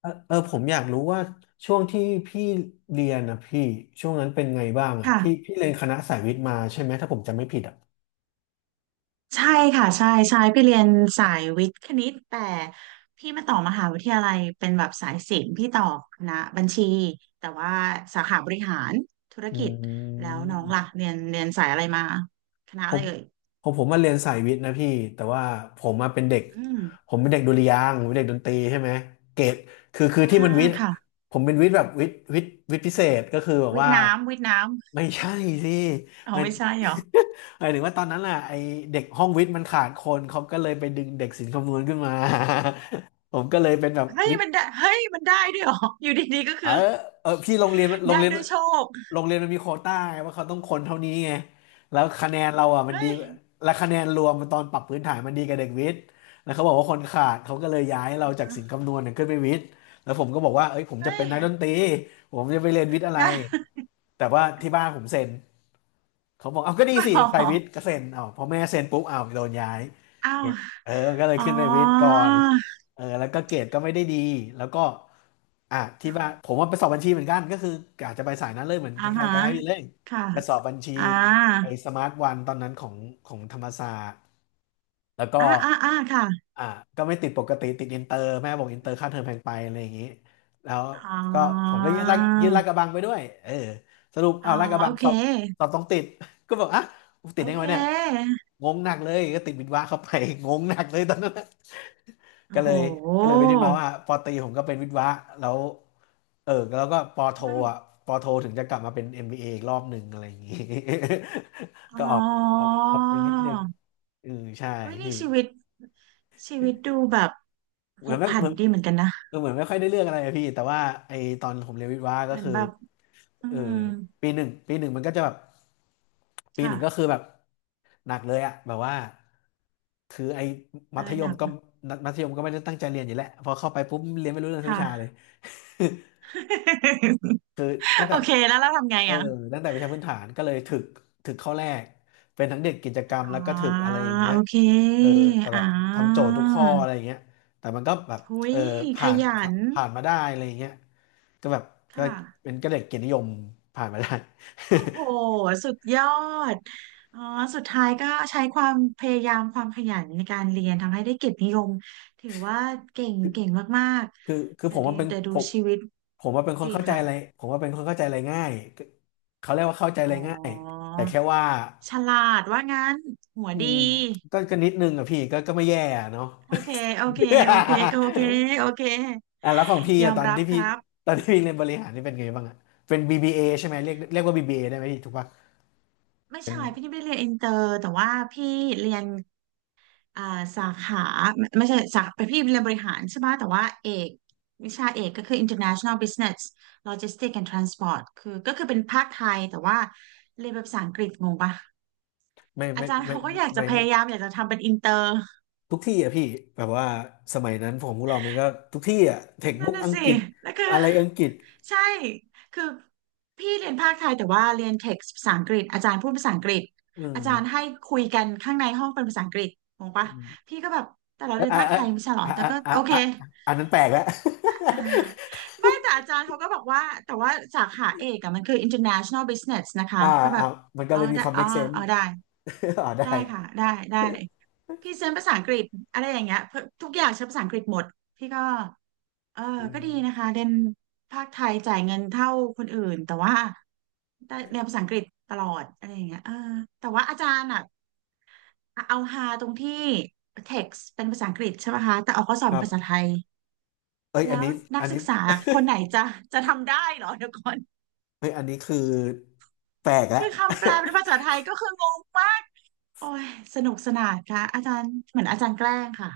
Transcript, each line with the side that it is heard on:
left: เออผมอยากรู้ว่าช่วงที่พี่เรียนนะพี่ช่วงนั้นเป็นไงบ้างอ่ะ
right: ค่ะ
left: พี่พี่เรียนคณะสายวิทย์มาใช่ไหมถ้าผมจำไม่ผิดอ่ะ
right: ใช่ค่ะใช่ใช่พี่เรียนสายวิทย์คณิตแต่พี่มาต่อมหาวิทยาลัยเป็นแบบสายศิลป์พี่ต่อคณะบัญชีแต่ว่าสาขาบริหารธุร
left: อื
right: กิจแล้ว
left: ม
right: น้องล่ะเรียนเรียนสายอะไรมาคณะ
left: ผ
right: อะไร
left: ม
right: เอ่ย
left: ผมมาเรียนสายวิทย์นะพี่แต่ว่าผมมาเป็นเด็ก
right: อืม
left: ผมเป็นเด็กดุริยางค์ผมเป็นเด็กดนตรีใช่ไหมเกรดคือคื
right: อ่า
left: อที่มันวิทย์
right: ค่ะ
left: ผมเป็นวิทย์แบบวิทย์พิเศษก็คือแบบ
right: วิท
left: ว่า
right: ย์น้ำวิทย์น้
left: ไม่ใช่สิ
right: ำอ๋อ
left: มัน
right: ไม่ใช่เหรอ
left: หมายถึงว่าตอนนั้นน่ะไอเด็กห้องวิทย์มันขาดคนเขาก็เลยไปดึงเด็กศิลป์คำนวณขึ้นมา ผมก็เลยเป็นแบบ
right: เฮ้ย
left: วิท
right: มั
left: ย์
right: นได้เฮ้ยมันได้ด้วยเหรออยู่ดีๆก็
left: เออ
right: คือ
left: เออพี่
right: ได้ด้วยโชค
left: โรงเรียนมันมีโควต้าไงว่าเขาต้องคนเท่านี้ไงแล้วคะแนนเราอ่ะมัน
right: เฮ้
left: ดี
right: ย
left: และคะแนนรวมมันตอนปรับพื้นฐานมันดีกับเด็กวิทย์แล้วเขาบอกว่าคนขาดเขาก็เลยย้ายเราจากศิลป์คำนวณเนี่ยขึ้นไปวิทย์แล้วผมก็บอกว่าเอ้ยผมจะ
right: เฮ้
left: เป็
right: ย
left: นนักดนตรีผมจะไปเรียนวิทย์อะไร
right: งั้น
left: แต่ว่าที่บ้านผมเซ็น เขาบอกเอาก็ดีสิ
right: อ๋อ
left: ใส่วิทย์ก็เซ็นเอาพอแม่เซ็นปุ๊บเอาโดนย้าย
right: อ้าว
left: เนี่ยเออ ก็เลย
right: อ๋อ
left: ขึ้นไปวิทย์ก่อนเออแล้วก็เกรดก็ไม่ได้ดีแล้วก็อ่ะที่ว่าผมว่าไปสอบบัญชีเหมือนกันก็คืออาจจะไปสายนั้นเลยเหมือนค
right: อ่า
left: ล้ายๆ
right: ฮะ
left: คล้ายๆพี่เล่ง
right: ค่ะ
left: รปสอบบัญชี
right: อ่า
left: ไอ้สมาร์ทวันตอนนั้นของธรรมศาสตร์ แล้วก็
right: อ่าอ่าอ่าค่ะ
left: อ่าก็ไม่ติดปกติติดอินเตอร์แม่บอกอินเตอร์ค่าเทอมแพงไปอะไรอย่างนี้แล้ว
right: อ๋
left: ก็ผม
right: อ
left: ก็ยื่นลาดยื่นลากกระบังไปด้วยเออสรุป
right: อ๋อ
left: อ้าวลากกระบั
right: โอ
left: ง
right: เค
left: สอบสอบต้องติด ก็บอกอ่ะกูติ
right: โอ
left: ดได้ไง
right: เ
left: วะเนี่ย
right: ค
left: งงหนักเลยก็ติดวิทย์วะเข้าไป งงหนักเลยตอนนั้นน่ะ
right: โอ้
left: ก็เล
right: โห
left: ยก็เลยไปที่มาว่าปอตรีผมก็เป็นวิทย์วะแล้วเออแล้วก็ปอโท
right: เฮ้ย
left: อ่ะปอโทถึงจะกลับมาเป็น MBA อมบีเออีกรอบหนึ่งอะไรอย่างนี้
right: อ๋
left: ก็
right: อ
left: ออกออกไปนิดนึงอือใช่
right: เฮ้ยนี่
left: พี่
right: ชีวิตชีวิตดูแบบ
left: เห
right: ผ
left: มือน
right: ก
left: ไม่
right: ผั
left: เห
right: น
left: มือน
right: ดีเหมือนกันนะ
left: เออเหมือนไม่ค่อยได้เรื่องอะไรอะพี่แต่ว่าไอตอนผมเรียนวิทย์วะ
right: เห
left: ก็
right: มือน
left: คือ
right: แบบอื
left: เออ
right: ม
left: ปีหนึ่งมันก็จะแบบปีหนึ่งก็
right: ค่ะ
left: คือแบบหนักเลยอะแบบว่าคือไอ้มั
right: อะไร
left: ธย
right: หนั
left: ม
right: ก
left: ก็มัธยมก็ไม่ได้ตั้งใจเรียนอยู่แล้วพอเข้าไปปุ๊บเรียนไม่รู้เรื่องสักวิชาเลย
right: ค่ะ
left: คือตั้ง
right: โอ
left: แต่
right: เคแล้วเราทำไง
left: เออ
right: อ่ะ
left: ตั้งแต่วิชาพื้นฐานก็เลยถึกถึกข้อแรกเป็นทั้งเด็กกิจกรรม
right: อ๋อ
left: แล้วก็ถึกอะไรอย่างเงี้
right: โอ
left: ย
right: เค
left: เออแต่
right: อ่
left: แบบทำโจท
right: า
left: ย์ทุกข้ออะไรอย่างเงี้ยแต่มันก็แบบ
right: หุ
left: เอ
right: ย
left: อ
right: ข
left: ผ่าน
right: ยั
left: ผ่า
right: น
left: ผ่านมาได้อะไรอย่างเงี้ยก็แบบก็
right: ค่ะ
left: เป็นก็เด็กเกียรตินิยมผ่านมาได้
right: โหสุดยอดอ๋อสุดท้ายก็ใช้ความพยายามความขยันในการเรียนทำให้ได้เกียรตินิยมถือว่าเก่งเก่งมาก
left: คือคือ
right: ๆ
left: คือ
right: แต่
left: ผม
right: ดี
left: ว่าเป็น
right: แต่ดู
left: ผม
right: ชีวิต
left: ผมว่าเป็นคน
right: ดี
left: เข้าใจอะไร
right: ค่ะ
left: ผมว่าเป็นคนเข้าใจอะไรง่ายก็เขาเรียกว่าเข้าใจอะ
right: อ๋อ
left: ไรง่ายแต่แค่ว่า
right: ฉลาดว่างั้นหัว
left: อื
right: ดี
left: มก็นิดนึงอะพี่ก็ไม่แย่อะเนาะ
right: โอเคโอเคโอเคโอ เคโอเค
left: อ่ะแล้วของพี่
right: ยอ
left: อะต
right: ม
left: อน
right: รับ
left: ที่
right: ค
left: พี่
right: รับ
left: ตอนที่พี่เรียนบริหารนี่เป็นไงบ้างอะเป็น BBA ใช่ไหมเรียกว่า BBA ได้ไหมพี่ถูกปะ
right: ไม่
left: เป็น
right: ใช่พี่นี่ไม่ได้เรียนอินเตอร์แต่ว่าพี่เรียน อ่าสาขาไม่ไม่ใช่สาขาพี่เรียนบริหารใช่ไหมแต่ว่าเอกวิชาเอกก็คือ International Business Logistics and Transport คือก็คือเป็นภาคไทยแต่ว่าเรียนเป็นภาษาอังกฤษงงปะ
left: ไม่
right: อา
left: ไม่
right: จารย์
left: ไม่
right: เขาก็อยาก
left: ไม่
right: จะ
left: ไม่
right: พ
left: ไม่
right: ยายามอยากจะทำเป็นอินเตอร์
left: ทุกที่อะพี่แบบว่าสมัยนั้นผมพวกเรามันก็ทุกที่อะเทค
right: นั่
left: บุ๊
right: น
left: ก
right: น่ะ
left: อัง
right: สิ
left: กฤษ
right: แล้วคือ
left: อะไรอังกฤษ
right: ใช่คือพี่เรียนภาคไทยแต่ว่าเรียนเท็กซ์ภาษาอังกฤษอาจารย์พูดภาษาอังกฤษ
left: อื
right: อาจารย์
left: ม
right: ให้คุยกันข้างในห้องเป็นภาษาอังกฤษงงปะ
left: อืม
right: พี่ก็แบบแต่เรา
left: อ่ะ
right: เรียน
left: อ่ะ
right: ภาคไทยไม่ใช่เหรอ
left: อ่ะ
right: แต่
left: อ่ะ
right: ก็
left: อ่ะ
right: โอเค
left: อ่ะอะอันนั้นแปลกแล้ว
right: อ่าไม่แต่อาจารย์เขาก็บอกว่าแต่ว่าสาขาเอกอะมันคือ international business นะ คะ
left: อ่า
right: ก็แบ
left: อ่า
right: บ
left: มันก็
right: อ๋อ
left: เลยมี
right: ได้
left: ความ
right: อ๋อ
left: make sense
right: อ๋อได้
left: อ่าได้
right: ได้ค่ะได้ได้พรี่เซนต์ภาษาอังกฤษอะไรอย่างเงี้ยเพราะทุกอย่างใช้ภาษาอังกฤษหมดพี่ก็เออ
left: อื
right: ก็ดี
left: ม
right: นะคะเรียนภาคไทยจ่ายเงินเท่าคนอื่นแต่ว่าได้เรียนภาษาอังกฤษตลอดอะไรอย่างเงี้ยเออแต่ว่าอาจารย์อ่ะเอาฮาตรงที่ text เป็นภาษาอังกฤษใช่ไหมคะแต่ออกข้อสอบ
left: ค
right: เป็
left: รั
right: น
left: บ
right: ภาษาไทย
left: เอ้ยอัน
right: แล้ว
left: นี้
right: นั
left: อั
right: ก
left: น
right: ศึ
left: นี้
right: กษาคนไหนจะจะทำได้เหรอเดี๋ยวก่อน
left: เอ้ยอันนี้คือแปลกแล้
right: คื
left: ว
right: อคำแปลเป็นภาษาไทยก็คืองงมากโอ้ยสนุกสนานค่ะอาจารย์เหมือนอาจารย์แกล้งค่ะ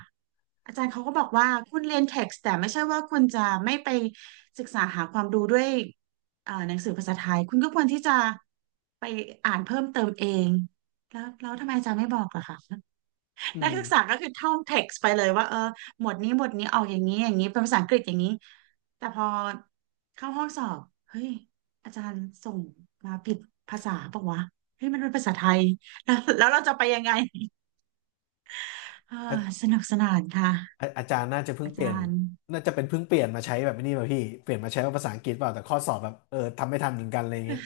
right: อาจารย์เขาก็บอกว่าคุณเรียนเท็กซ์แต่ไม่ใช่ว่าคุณจะไม่ไปศึกษาหาความรู้ด้วยหนังสือภาษาไทยคุณก็ควรที่จะไปอ่านเพิ่มเติมเองแล้วแล้วทำไมอาจารย์ไม่บอกล่ะคะ
left: อื
right: นักศึกษา
left: ม
right: ก็คือท่องเท็กซ์ไปเลยว่าเออหมวดนี้หมวดนี้ออกอย่างนี้อย่างนี้เป็นภาษาอังกฤษอย่างนี้แต่พอเข้าห้องสอบเฮ้ยอาจารย์ส่งมาผิดภาษาปะวะเฮ้ยมันเป็นภาษาไทยแล้วแล้วเราจะไปยังไงเออ
left: อา
right: สนุกสนานค่ะ
left: อาจารย์น่าจะเพิ่ง
right: อา
left: เปลี่ย
right: จา
left: น
right: รย์
left: น่าจะเป็นเพิ่งเปลี่ยนมาใช้แบบนี้มาพี่เปลี่ยนมาใช้ว่าภาษาอังกฤษเปล่าแต่ข้อสอบแบบเออทำไม่ทันเหมือนกันอะไรเงี้ย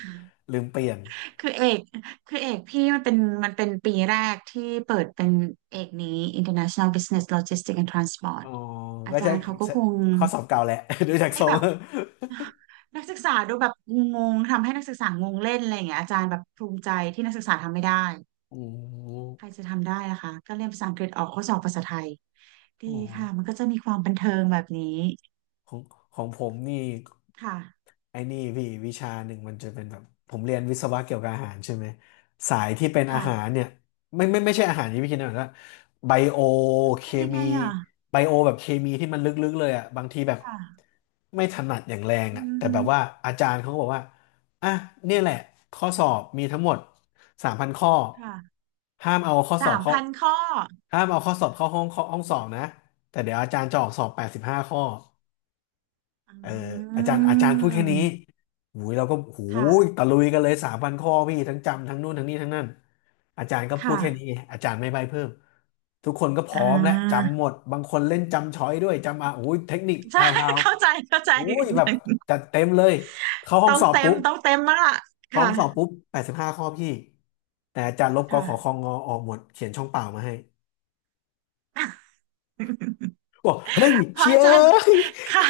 left: ลืมเปลี่ยน
right: คือเอกคือเอกพี่มันเป็นมันเป็นปีแรกที่เปิดเป็นเอกนี้ International Business Logistics and
left: อ๋
right: Transport
left: อ
right: อา
left: ก็
right: จา
left: ใช่
right: รย์เขาก็คง
left: ข้อสอบเก่าแหละ ดูจาก
right: ให้
left: ทร
right: แบ
left: ง
right: บ นักศึกษาดูแบบงงๆทำให้นักศึกษางงเล่นอะไรอย่างเงี้ยอาจารย์แบบภูมิใจที่นักศึกษาทำไม่ได้
left: โอ้
right: ใครจะทำได้ล่ะคะก็เรียนภาษาอังกฤษออกข้อสอบภาษาไทยดีค่ะ
left: โห
right: มันก็จะมีความบันเทิงแบบนี้
left: ของของผมนี่
right: ค่ะ
left: ไอ้นี่พี่วิชาหนึ่งมันจะเป็นแบบผมเรียนวิศวะเกี่ยวกับอาหารใช่ไหมสายที่เป็นอา
right: ค่ะ
left: หารเนี่ยไม่ใช่อาหารที่พี่คิดนะแบบว่าไบโอเค
right: เป็นยังไง
left: มี
right: อ่ะ
left: ไบโอแบบเคมีที่มันลึกๆเลยอ่ะบางทีแบบ
right: ค่ะ
left: ไม่ถนัดอย่างแรง
right: อื
left: อ่ะ
right: อ
left: แต่
right: ฮึ
left: แบบว่าอาจารย์เขาก็บอกว่าอ่ะเนี่ยแหละข้อสอบมีทั้งหมด3,000 ข้อ
right: ค่ะ
left: ห้ามเอาข้อสอ
right: สา
left: บ
right: ม
left: เข้า
right: พันข้อ
left: ห้ามเอาข้อสอบเข้าห้องห้องสอบนะแต่เดี๋ยวอาจารย์จะออกสอบ85 ข้อ
right: อื
left: เอออาจารย์พูดแค่นี้
right: ม
left: หูยเราก็หูย
right: ค่ะ
left: ตะลุยกันเลย3,000 ข้อพี่ทั้งจำทั้งนู่นทั้งนี้ทั้งนั้นอาจารย์ก็พูด
right: ค่ะ
left: แค่นี้ไงอาจารย์ไม่ใบ้เพิ่มทุกคนก็พ
right: อ่
left: ร้อมและ
right: า
left: จำหมดบางคนเล่นจำช้อยด้วยจำอ่ะโอ้ยเทคนิคแผ
right: ใช่
left: ่ ว
right: เข้าใจเข้า
left: ๆ
right: ใจ
left: โอ้ยแบบจัดเต็มเลยเข้าห้อ
right: ต้
left: ง
right: อง
left: สอบ
right: เต็ม
left: ปุ๊บ
right: ต้องเต็มมากอะ
left: เข้า
right: ค่ะ
left: ห้องสอบปุ๊บ85 ข้อพี่แต่อาจารย์ลบก
right: ค่ะ
left: ขอคองงอออกหมดเขียนช่องเปล่ามาให้ บอกเฮ้ย
right: พระ
left: เชี
right: อา
left: ย
right: จารย์ค่ะ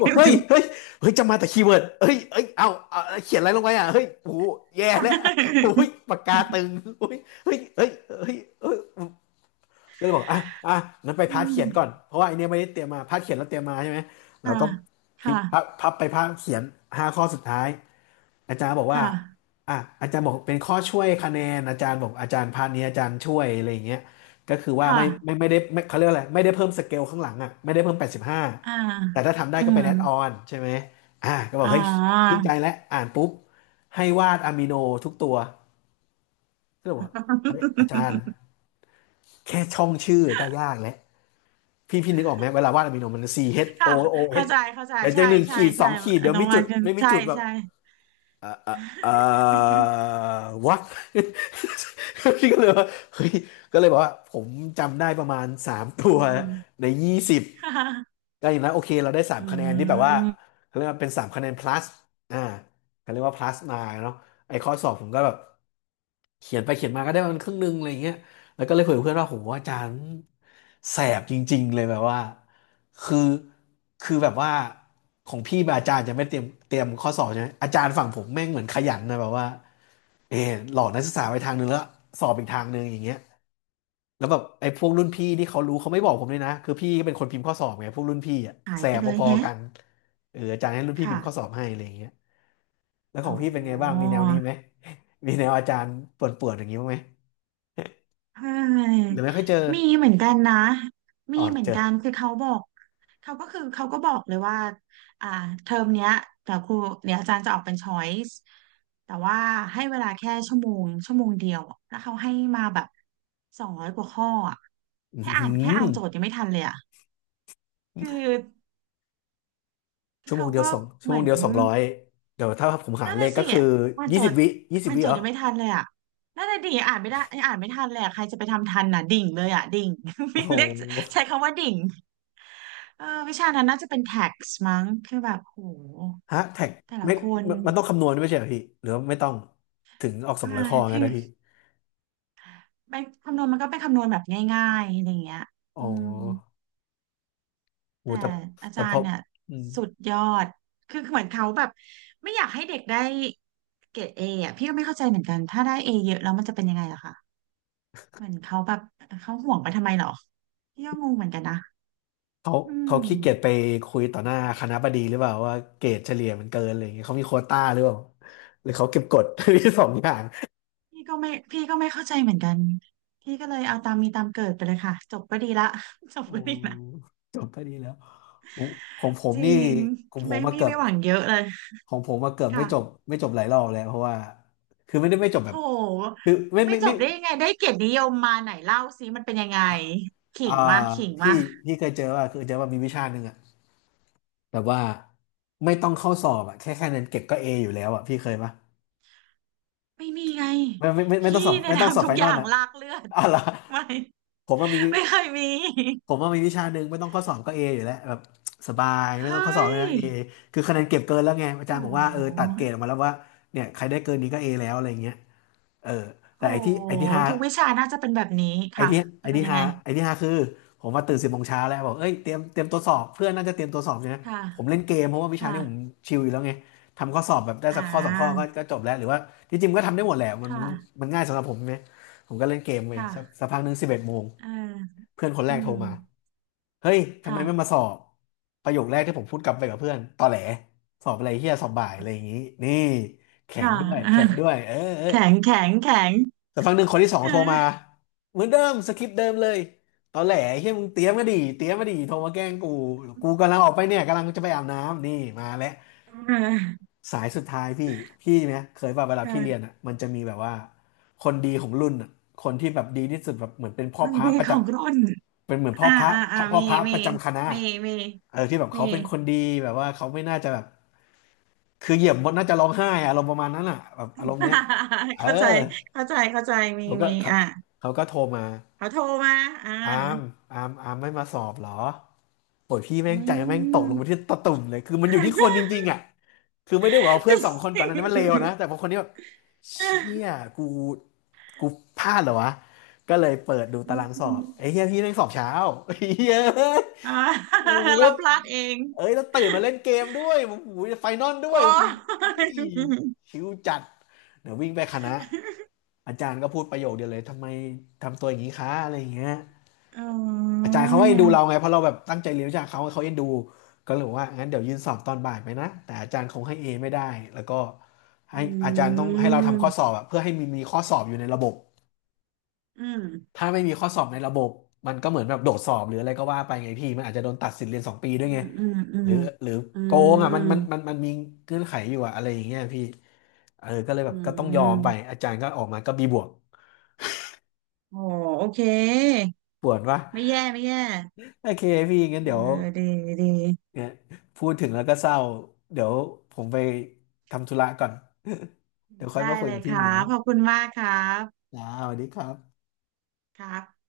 left: บอกเฮ้ยเฮ้ยจำมาแต่คีย์เวิร์ดเฮ้ยเอาเขียนอะไรลงไปอ่ะเฮ้ยโอ้โหแย่แล้วโอ้ยปากกาตึงโอ้ยเฮ้ยก็เลยบอก อ่ะงั้นไป
right: อื
left: พาร์ทเขี
right: ม
left: ยนก่อน เพราะว่าไอเนี้ยไม่ได้เตรียมมาพาร์ทเขียนเราเตรียมมาใช่ไหมเรา
right: ค่ะ
left: ก็พลิ
right: ค่ะ
left: กพพับพับไปพาร์ทเขียนห้าข้อสุดท้าย อาจารย์บอกว่า
right: ค่ะ
left: อ่ะอาจารย์บอกเป็นข้อช่วยคะแนนอาจารย์บอกอาจารย์พาร์ทนี้อาจารย์ช่วยอะไรอย่างเงี้ยก็คือ
right: ค
left: ว่าไม่ไม่
right: ่ะ
left: ไม่ได้ไม่เขาเรียกอะไรไม่ได้เพิ่มสเกลข้างหลังอ่ะไม่ได้เพิ่มแปดสิบห้า
right: อ่า
left: แต่ถ้าทำได้
right: อื
left: ก็เป็
right: ม
left: นแอดออนใช่ไหมอ่ะก็บอก
right: อ่
left: เฮ้ยชื่น
right: า
left: ใจแล้วอ่านปุ๊บให้วาดอะมิโนทุกตัวก็เลยบอกว่าอาจารย์แค่ช่องชื่อก็ยากแล้วพี่นึกออกไหมเวลาวาดอะมิโนมัน C H O
right: ค่ะ
left: O H เอ
right: เข้า
left: ช
right: ใจเข้าใจ
left: เดี๋ยวจะ
right: ใช่
left: หนึ่ง
right: ใช่
left: ขีดส
right: ใช่
left: องขีดเดี๋ยว
right: น้อ
left: มี
right: งวั
left: จุ
right: น
left: ด
right: ก็
left: ไม่มี
right: ใช่
left: จุดแบบ
right: ใช่
left: อ่าอ่าอ่า w h a พี่ก็เลยว่าเฮ้ยก็เลยบอกว่าผมจำได้ประมาณสาม
right: อื
left: ตัว
right: ม
left: ในยี่สิบ
right: ค่ะ
left: ก็อย่างนั้นโอเคเราได้สาม
right: อื
left: คะแนนที่แบบว่า
right: ม
left: เขาเรียกว่าเป็นสามคะแนน plus อ่าเขาเรียกว่า plus มาเนาะไอ้ข้อสอบผมก็แบบ เขียนไปเขียนมาก็ได้มันครึ่งหนึงอะไรเงี้ยแล้วก็เลยคุยกับเพื่อนว่าโหอาจารย์แสบจริงๆเลยแบบว่าคือคือแบบว่าของพี่แบบอาจารย์จะไม่เตรียมข้อสอบใช่ไหมอาจารย์ฝั่งผมแม่งเหมือนขยันนะแบบว่าเออหลอกนักศึกษาไปทางนึงแล้วสอบอีกทางนึงอย่างเงี้ยแล้วแบบไอ้พวกรุ่นพี่ที่เขารู้เขาไม่บอกผมเลยนะคือพี่ก็เป็นคนพิมพ์ข้อสอบไงพวกรุ่นพี่อะ
right: หา
left: แส
right: ยไป
left: บ
right: เลย
left: พอๆ
right: แฮะ
left: กันอาจารย์ให้รุ่นพี่พิ
right: ค่ะ
left: มพ์ข้อสอบให้อะไรอย่างเงี้ย แล้วข
right: อ๋
left: องพี่เป็นไงบ้าง
right: อ
left: มีแนวนี้ไหม มีแนวอาจารย์ป่วนๆอย่างนี้บ้างไหม
right: ใช
left: ห
right: ่
left: รือไม่ค่อยเจอ
right: มีเหมือนกันนะมี
left: อ๋อ
right: เหมือ
left: เจ
right: น
left: อ
right: กันคือเขาบอกเขาก็คือเขาก็บอกเลยว่าอ่าเทอมเนี้ยเดี๋ยวครูเดี๋ยวอาจารย์จะออกเป็น choice แต่ว่าให้เวลาแค่ชั่วโมงชั่วโมงเดียวอะแล้วเขาให้มาแบบ200 กว่าข้ออะ
left: อื
right: แค่อ่านแค่
left: ม
right: อ่านโจทย์ยังไม่ทันเลยอะคือ
left: ชั่วโม
right: เขา
left: งเดียว
right: ก็
left: สองชั่
right: เห
left: วโม
right: มื
left: ง
right: อน
left: เดียวสองร้อยเดี๋ยวถ้าผมหาร
right: นั่น
left: เล
right: น่ะ
left: ขก็
right: สิอ
left: คือ
right: ่าน
left: ยี่
right: โจ
left: สิบ
right: ทย์
left: วิยี่สิบ
right: อ่าน
left: วิ
right: โจ
left: เห
right: ท
left: ร
right: ย์
left: อ
right: ยังไม่ทันเลยอ่ะนั่นน่ะดิอ่านไม่ได้งอ่านไม่ทันเลยอะใครจะไปทำทันน่ะดิ่งเลยอ่ะดิ่ง
left: โอ้
right: มี
left: โห
right: เรียกใช้คำว่าดิ่งเออวิชานั้นน่าจะเป็น tax มั้งคือแบบโห
left: ฮะแท็ก
right: แต่ละ
left: ไม่
right: คน
left: มันต้องคำนวณด้วยไม่ใช่เหรอพี่หรือว่าไม่ต้องถึงออกสอง
right: อ่า
left: ร้อยข้องั้
right: พี่
left: นนะพี่
right: ไปคำนวณมันก็เป็นคำนวณแบบง่ายๆอะไรอย่างเงี้ย
left: อ๋
right: อื
left: อ
right: ม
left: โห
right: แต่
left: แต่
right: อา
left: แต่
right: จา
left: พ
right: ร
left: อ
right: ย์เนี่ย
left: อืม
right: สุดยอดคือเหมือนเขาแบบไม่อยากให้เด็กได้เกรดเออ่ะพี่ก็ไม่เข้าใจเหมือนกันถ้าได้เอเยอะแล้วมันจะเป็นยังไงล่ะคะ เหมือนเขาแบบเขาห่วงไปทำไมเหรอพี่ก็งงเหมือนกันนะ
left: เขา
right: อื
left: เขา
right: ม
left: ขี้เกียจไปคุยต่อหน้าคณบดีหรือเปล่าว่าเกรดเฉลี่ยมันเกินอะไรอย่างเงี้ยเขามีโควต้าหรือเปล่าหรือเขาเก็บกด ทีสองอย่าง
right: พี่ก็ไม่พี่ก็ไม่เข้าใจเหมือนกันพี่ก็เลยเอาตามมีตามเกิดไปเลยค่ะจบก็ดีละ จบ
left: โอ
right: ก็ดีละ
left: ้จบก็ดีแล้วของของผม
right: จริ
left: นี่
right: ง
left: ของผม
right: ไม่
left: มา
right: พี่
left: เกือบ
right: ไม่หวังเยอะเลย
left: ของผมมาเกือบไม่จบ
right: ค่ะ
left: หลายรอบแล้วเพราะว่าคือไม่จบแบ
right: โ
left: บ
right: ห
left: คือไม่
right: ไม่
left: ไม่
right: จ
left: ไม่
right: บได้ยังไงได้เกียรตินิยมมาไหนเล่าสิมันเป็นยังไงขิ
left: อ่า
right: งมาขิง
left: พี่
right: มา
left: พี่เคยเจอว่าคือเจอว่ามีวิชาหนึ่งอะแบบว่าไม่ต้องเข้าสอบอะแค่คะแนนเก็บก็เออยู่แล้วอะพี่เคยปะ
right: ไม่มีไง
left: ไม่ต้
right: พี่
left: องสอบ
right: เนี่ยทำทุ
left: ไฟ
right: กอ
left: นอ
right: ย่า
left: ล
right: ง
left: อะ
right: ลากเลือด
left: อะไร
right: ไม่
left: อผมว่ามี
right: ไม่เคยมี
left: ผมว่ามีวิชาหนึ่งไม่ต้องข้อสอบก็เออยู่แล้วแบบสบายไม่
right: เฮ
left: ต้องข้อสอบ
right: ้ย
left: เลยนะเอคือคะแนนเก็บเกินแล้วไงอาจาร
right: โอ้
left: ย์บอกว่าเออตัดเกรดออกมาแล้วว่าเนี่ยใครได้เกินนี้ก็เอแล้วอะไรเงี้ยเออแต่
right: โหทุกวิชาน่าจะเป็นแบบนี้
left: ไอ้
right: ค่ะ
left: ที่
right: มั
left: ไอ้
right: นเป็น
left: ที่
right: ยัง
left: ฮา
right: ไง
left: ไอ้ที่ฮาคือผมว่าตื่น10 โมงเช้าแล้วบอกเอ้ยเตรียมตัวสอบเพื่อนน่าจะเตรียมตัวสอบใช่ไหม
right: ค่ะ
left: ผมเล่นเกมเพราะว่าวิชา
right: ค่ะ
left: นี้ผมชิลอยู่แล้วไงทำข้อสอบแบบได้
right: อ่
left: สักข้อสองข้อก็
right: า
left: ก็จบแล้วหรือว่าที่จริงๆก็ทำได้หมดแหละ
right: ค
left: นมัน
right: ่ะ
left: มันง่ายสำหรับผมใช่ไหมผมก็เล่นเกมไป
right: ค่ะ
left: สักพักหนึ่ง11 โมง
right: เออ
left: เพื่อนคนแร
right: อื
left: กโทร
right: ม
left: มา เฮ้ยทำไม
right: ค่ะ
left: ไม่มาสอบประโยคแรกที่ผมพูดกลับไปกับเพื่อนตอแหลสอบอะไรเฮียสอบบ่ายอะไรอย่างนี้นี่แข็ง
right: ค่ะ
left: ด้วย
right: อ่า
left: แข็งด้วยเออ
right: แข็งแข็งแข็ง
left: แต่ฟังหนึ่งคนที่สอง
right: เอ
left: โทรมา
right: อ
left: เหมือนเดิมสคริปต์เดิมเลยตอแหลเฮียมึงเตรียมมาดิเตรียมมาดิโทรมาแกล้งกูกำลังออกไปเนี่ยกำลังจะไปอาบน้ำนี่มาแล้ว
right: เออ
left: สายสุดท้ายพี่พี่เนี่ยเคยว่าเวลา
right: เอ
left: พี่เรียน
right: อ
left: อ่ะมันจะมีแบบว่าคนดีของรุ่นอ่ะคนที่แบบดีที่สุดแบบเหมือนเป็น
right: ค
left: พ่อ
right: น
left: พระ
right: ดี
left: ประ
right: ข
left: จ
right: องรุ่น
left: ำเป็นเหมือนพ่
right: อ่า
left: อพระ
right: อ่าอ่า
left: พ่อ
right: มี
left: พระ
right: มี
left: ประจำคณะ
right: มีมี
left: เออที่แบบ
right: มี
left: เขาเป็นคนดีแบบว่าเขาไม่น่าจะแบบคือเหยียบมดน่าจะร้องไห้อะอารมณ์ประมาณนั้นอ่ะแบบอารมณ์เนี้ย เออ
right: เข้าใจเข้าใจเข้าใจมี
left: เขาก็
right: มี
left: เขา
right: อ่า
left: เขาก็โทรมา
right: เขาโทรมาอ่า
left: อาร์มอาร์มไม่มาสอบเหรอโอ้ยพี่แม่
right: อื
left: งใจแม่งตก
right: ม
left: ลงไปที่ตะตุ่มเลยคือมันอยู่ที่คนจริงๆอ่ะ คือไม่ได้บอกว่า
right: จ
left: เพื่อนสองคนก่อ
right: ริ
left: นห
right: ง
left: นั้านนมันเลวนะ แต่พอคนนี้แบบเชี่ยกูกูพลาดเหรอวะก็เลยเปิดดู
right: อื
left: ตารางสอบ
right: ม
left: ไอ้เฮียพี่แม่งสอบเช้า เฮียเอ้ย
right: อ่า
left: โอ้ ยแล้
right: เรา
left: ว
right: พลาดเอง
left: เอ้ยแล้วตื่นมาเล่นเกมด้วยโอ้โหไฟนอลด้
right: โอ้
left: วยโอ้
right: ย
left: โหชิวจัดเดี๋ยววิ่งไปคณะ อาจารย์ก็พูดประโยคเดียวเลยทำไมทำตัวอย่างนี้คะอะไรอย่างเงี้ย
right: อ๋
left: อา
right: อ
left: จารย์เขาก็เอ็นดูเราไงเพราะเราแบบตั้งใจเรียนวิชาเขาเขาเอ็นดูก็เลยบอกว่างั้นเดี๋ยวยื่นสอบตอนบ่ายไปนะแต่อาจารย์คงให้เอไม่ได้แล้วก็
right: อื
left: ให้อาจารย์ต้องให้เรา
right: ม
left: ทำข้อสอบอะเพื่อให้มีข้อสอบอยู่ในระบบ
right: อืม
left: ถ้าไม่มีข้อสอบในระบบมันก็เหมือนแบบโดดสอบหรืออะไรก็ว่าไปไงพี่มันอาจจะโดนตัดสิทธิ์เรียนสองปีด้ว
right: อื
left: ยไง
right: มอืมอื
left: หรื
right: ม
left: อหรือ
right: อื
left: โกงอ่ะมั
right: ม
left: นมันมันมันมีเงื่อนไขอยู่อะอะไรอย่างเงี้ยพี่เออก็เลยแบ
right: อื
left: บก็ต้องยอมไป
right: ม
left: อาจารย์ก็ออกมาก็บีบวก
right: โอ้โอเค
left: ปวดวะ
right: ไม่แย่ไม่แย่
left: โอเคพี่งั้น
right: เอ
left: เดี๋ยว
right: อดีดี
left: เนี่ยพูดถึงแล้วก็เศร้าเดี๋ยวผมไปทำธุระก่อน เดี๋ยวค่อย
right: ได้
left: มาคุย
right: เล
left: กั
right: ย
left: บ
right: ค
left: พี่ใหม่
right: รับ
left: นะ
right: ขอบคุณมากครับ
left: จ้าสวัสดีครับ
right: ครับ